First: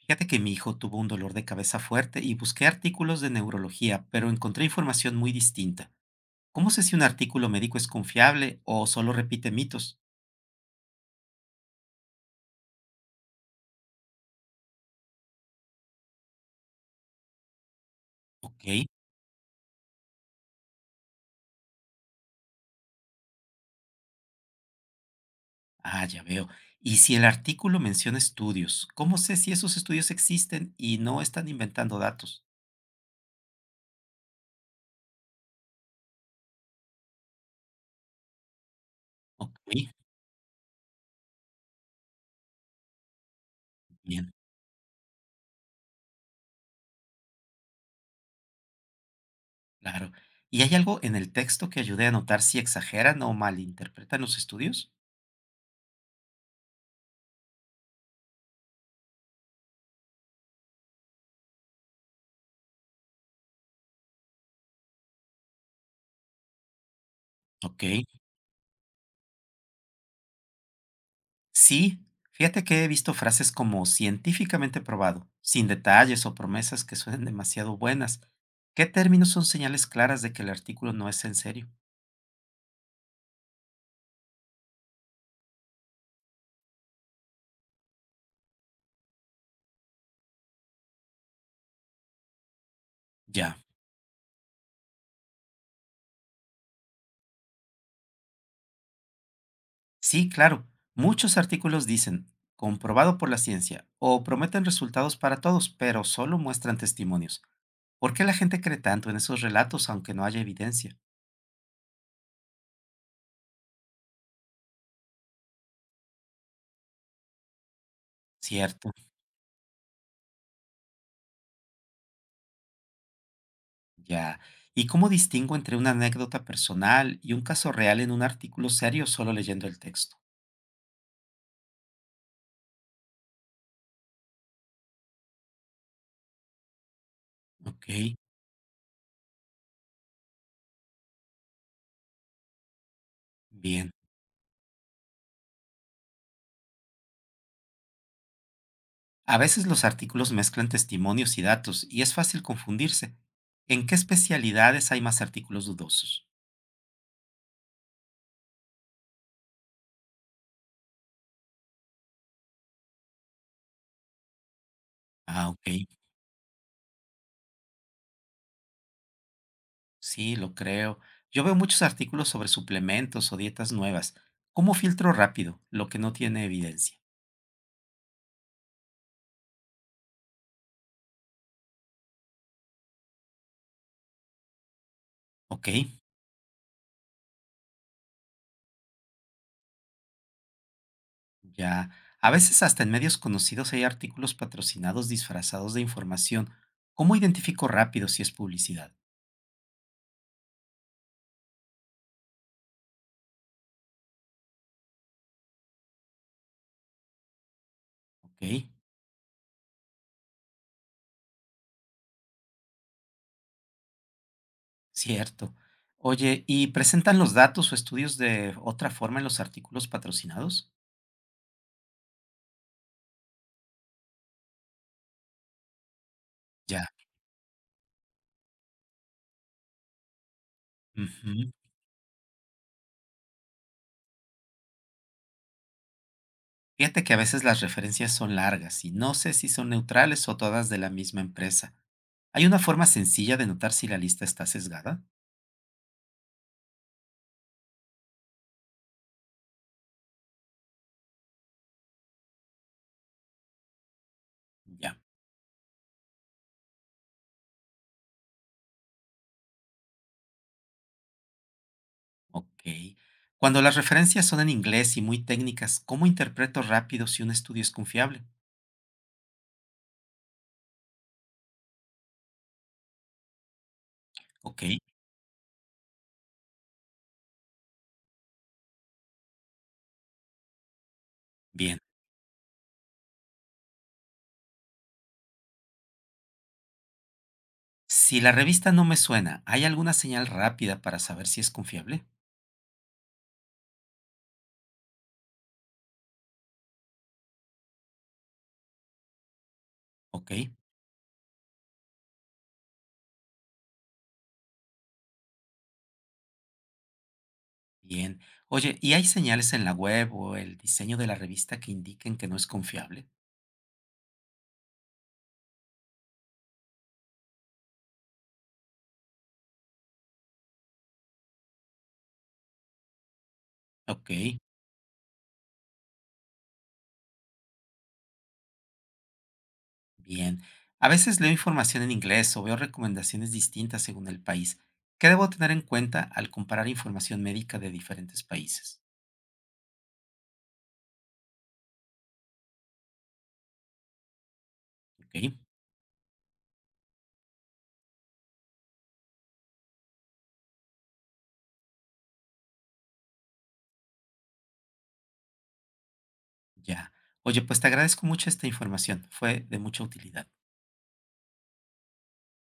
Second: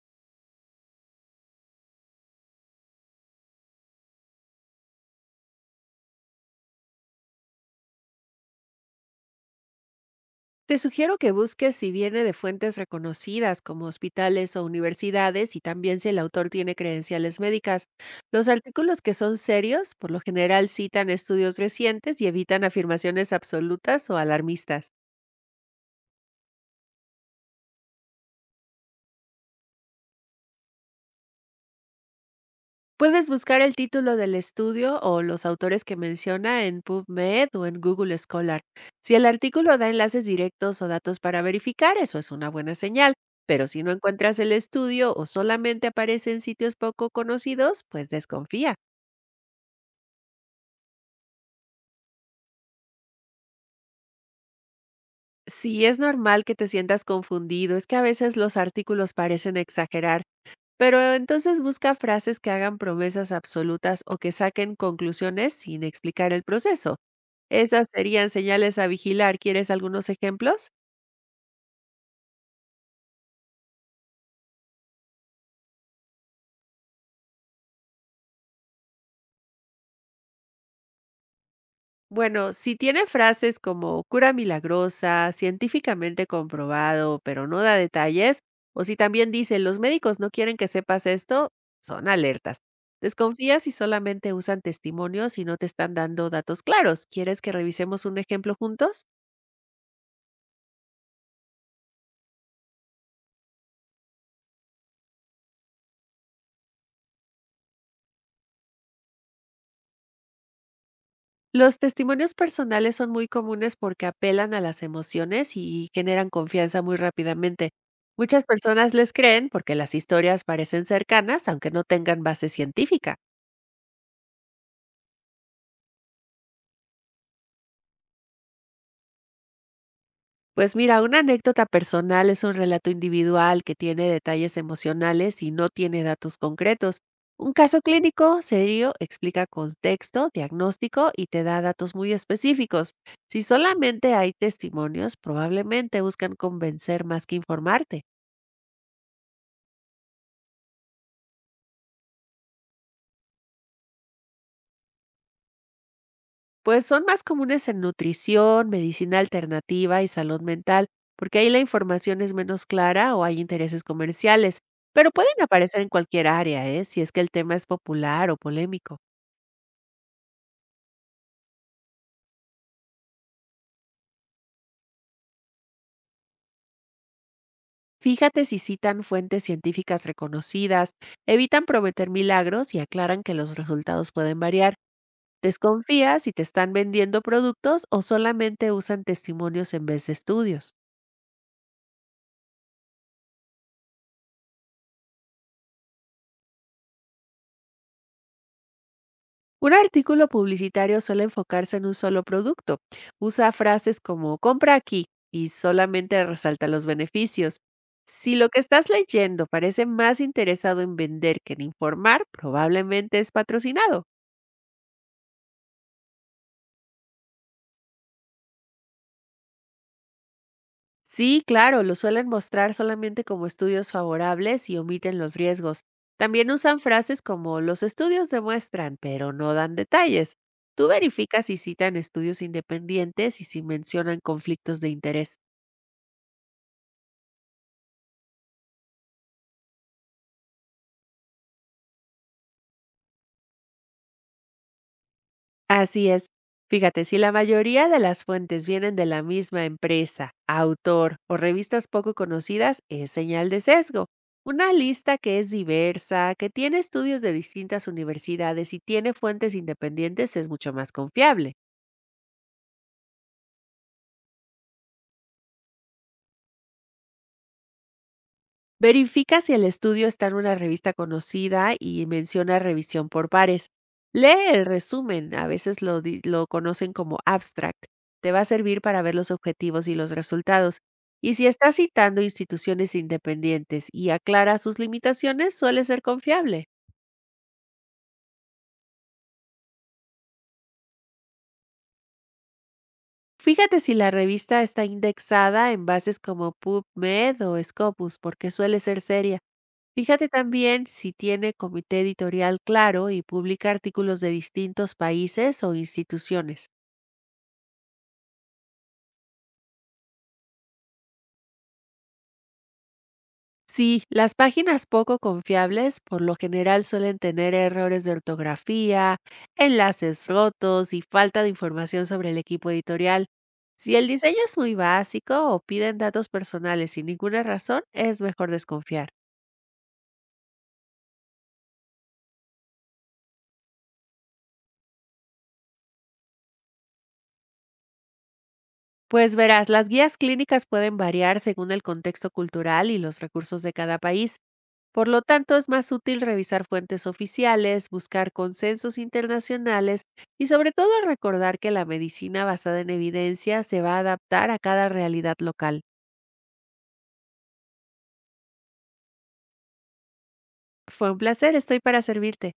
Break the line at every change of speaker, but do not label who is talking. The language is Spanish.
Fíjate que mi hijo tuvo un dolor de cabeza fuerte y busqué artículos de neurología, pero encontré información muy distinta. ¿Cómo sé si un artículo médico es confiable o solo repite mitos?
Te sugiero que busques si viene de fuentes reconocidas como hospitales o universidades y también si el autor tiene credenciales médicas. Los
Ok,
artículos que son serios por lo general citan estudios recientes y evitan afirmaciones absolutas o alarmistas.
ah, ya veo. Y si el artículo menciona estudios, ¿cómo sé si esos estudios existen y no están inventando datos?
Puedes buscar el título del estudio o los autores que menciona en PubMed o en Google Scholar. Si el
Ok,
artículo da enlaces directos o datos para verificar, eso es una buena señal. Pero si no
bien,
encuentras el estudio o solamente aparece en sitios poco conocidos, pues desconfía.
claro. ¿Y hay algo en el texto que ayude a notar si exageran o malinterpretan los estudios?
Si es normal que te sientas confundido, es que a veces los artículos parecen exagerar. Pero entonces busca frases que hagan promesas absolutas o que saquen conclusiones sin explicar el proceso.
Ok.
Esas serían señales a vigilar. ¿Quieres algunos ejemplos?
Sí, fíjate que he visto frases como científicamente probado, sin detalles o promesas que suenen demasiado buenas. ¿Qué términos son señales claras de que el artículo no es en serio?
Bueno, si tiene frases como cura milagrosa, científicamente comprobado, pero no da detalles, o si también dice los médicos no quieren que sepas esto, son alertas.
Ya.
Desconfía si solamente usan testimonios y no te están dando datos claros. ¿Quieres que revisemos un ejemplo juntos?
Sí, claro. Muchos artículos dicen comprobado por la ciencia o prometen resultados para todos, pero solo muestran testimonios. ¿Por qué la gente cree tanto en esos relatos aunque no haya evidencia?
Los testimonios personales son muy comunes porque apelan a las emociones y generan confianza muy rápidamente. Muchas
Cierto,
personas les creen porque las historias parecen cercanas, aunque no tengan base científica.
ya. ¿Y cómo distingo entre una anécdota personal y un caso real en un artículo serio solo leyendo el texto?
Pues mira, una anécdota personal es un relato individual que tiene detalles emocionales y no tiene datos concretos. Un caso
Ok.
clínico serio explica contexto, diagnóstico y te da datos muy específicos. Si
Bien.
solamente hay testimonios, probablemente buscan convencer más que informarte.
A veces los artículos mezclan testimonios y datos y es fácil confundirse. ¿En qué especialidades hay más artículos dudosos?
Pues son más comunes en nutrición, medicina alternativa y salud mental, porque ahí la información es menos clara o hay intereses comerciales, pero pueden
Ah, ok.
aparecer en cualquier área, ¿eh?, si es que el tema es popular o polémico.
Sí, lo creo. Yo veo muchos artículos sobre suplementos o dietas nuevas. ¿Cómo filtro rápido lo que no tiene evidencia?
Fíjate si citan fuentes científicas reconocidas, evitan prometer milagros y aclaran que los resultados pueden variar.
Ok,
Desconfía si te están vendiendo productos o solamente usan testimonios en vez de estudios.
ya. A veces hasta en medios conocidos hay artículos patrocinados disfrazados de información. ¿Cómo identifico rápido si es publicidad?
Un artículo publicitario suele enfocarse en un solo producto. Usa frases como compra aquí y solamente resalta los beneficios. Si lo que
Ok.
estás leyendo parece más interesado en vender que en informar, probablemente es patrocinado.
Cierto. Oye, ¿y presentan los datos o estudios de otra forma en los artículos patrocinados?
Sí, claro, lo suelen mostrar solamente como estudios favorables y omiten los riesgos. También usan
Ya.
frases como los estudios demuestran, pero no dan detalles. Tú verificas
Ujú.
si citan estudios independientes y si mencionan conflictos de interés.
Fíjate que a veces las referencias son largas y no sé si son neutrales o todas de la misma empresa. ¿Hay una forma sencilla de notar si la lista está sesgada?
Así es. Fíjate, si la mayoría de las fuentes vienen de la misma empresa, autor o revistas poco conocidas, es señal de sesgo. Una
Ya,
lista que es diversa, que tiene estudios de distintas universidades y tiene fuentes independientes es mucho más confiable.
ok. Cuando las referencias son en inglés y muy técnicas, ¿cómo interpreto rápido si un estudio es confiable?
Verifica si el estudio está en una revista conocida y menciona revisión por pares. Lee
Ok,
el resumen, a veces lo conocen como abstract. Te va a servir para ver los objetivos y los resultados. Y si está
bien.
citando instituciones independientes y aclara sus limitaciones, suele ser confiable.
Si la revista no me suena, ¿hay alguna señal rápida para saber si es confiable?
Fíjate si la revista está indexada en bases como PubMed o Scopus, porque suele ser seria. Fíjate
Ok.
también si tiene comité editorial claro y publica artículos de distintos países o instituciones.
Bien. Oye, ¿y hay señales en la web o el diseño de la revista que indiquen que no es confiable?
Sí, las páginas poco confiables por lo general suelen tener errores de ortografía, enlaces rotos y falta de información sobre el equipo editorial. Si el
Ok,
diseño es muy básico o piden datos personales sin ninguna razón, es mejor desconfiar.
bien. A veces leo información en inglés o veo recomendaciones distintas según el país. ¿Qué debo tener en cuenta al comparar información médica de diferentes países?
Pues verás, las guías clínicas pueden variar según el contexto cultural y los recursos de cada país. Por lo
Ok,
tanto, es más útil revisar fuentes oficiales, buscar consensos internacionales y sobre todo recordar que la medicina basada en evidencia se va a adaptar a cada realidad local.
ya. Oye, pues te agradezco mucho esta información. Fue de mucha utilidad.
Fue un placer, estoy para servirte.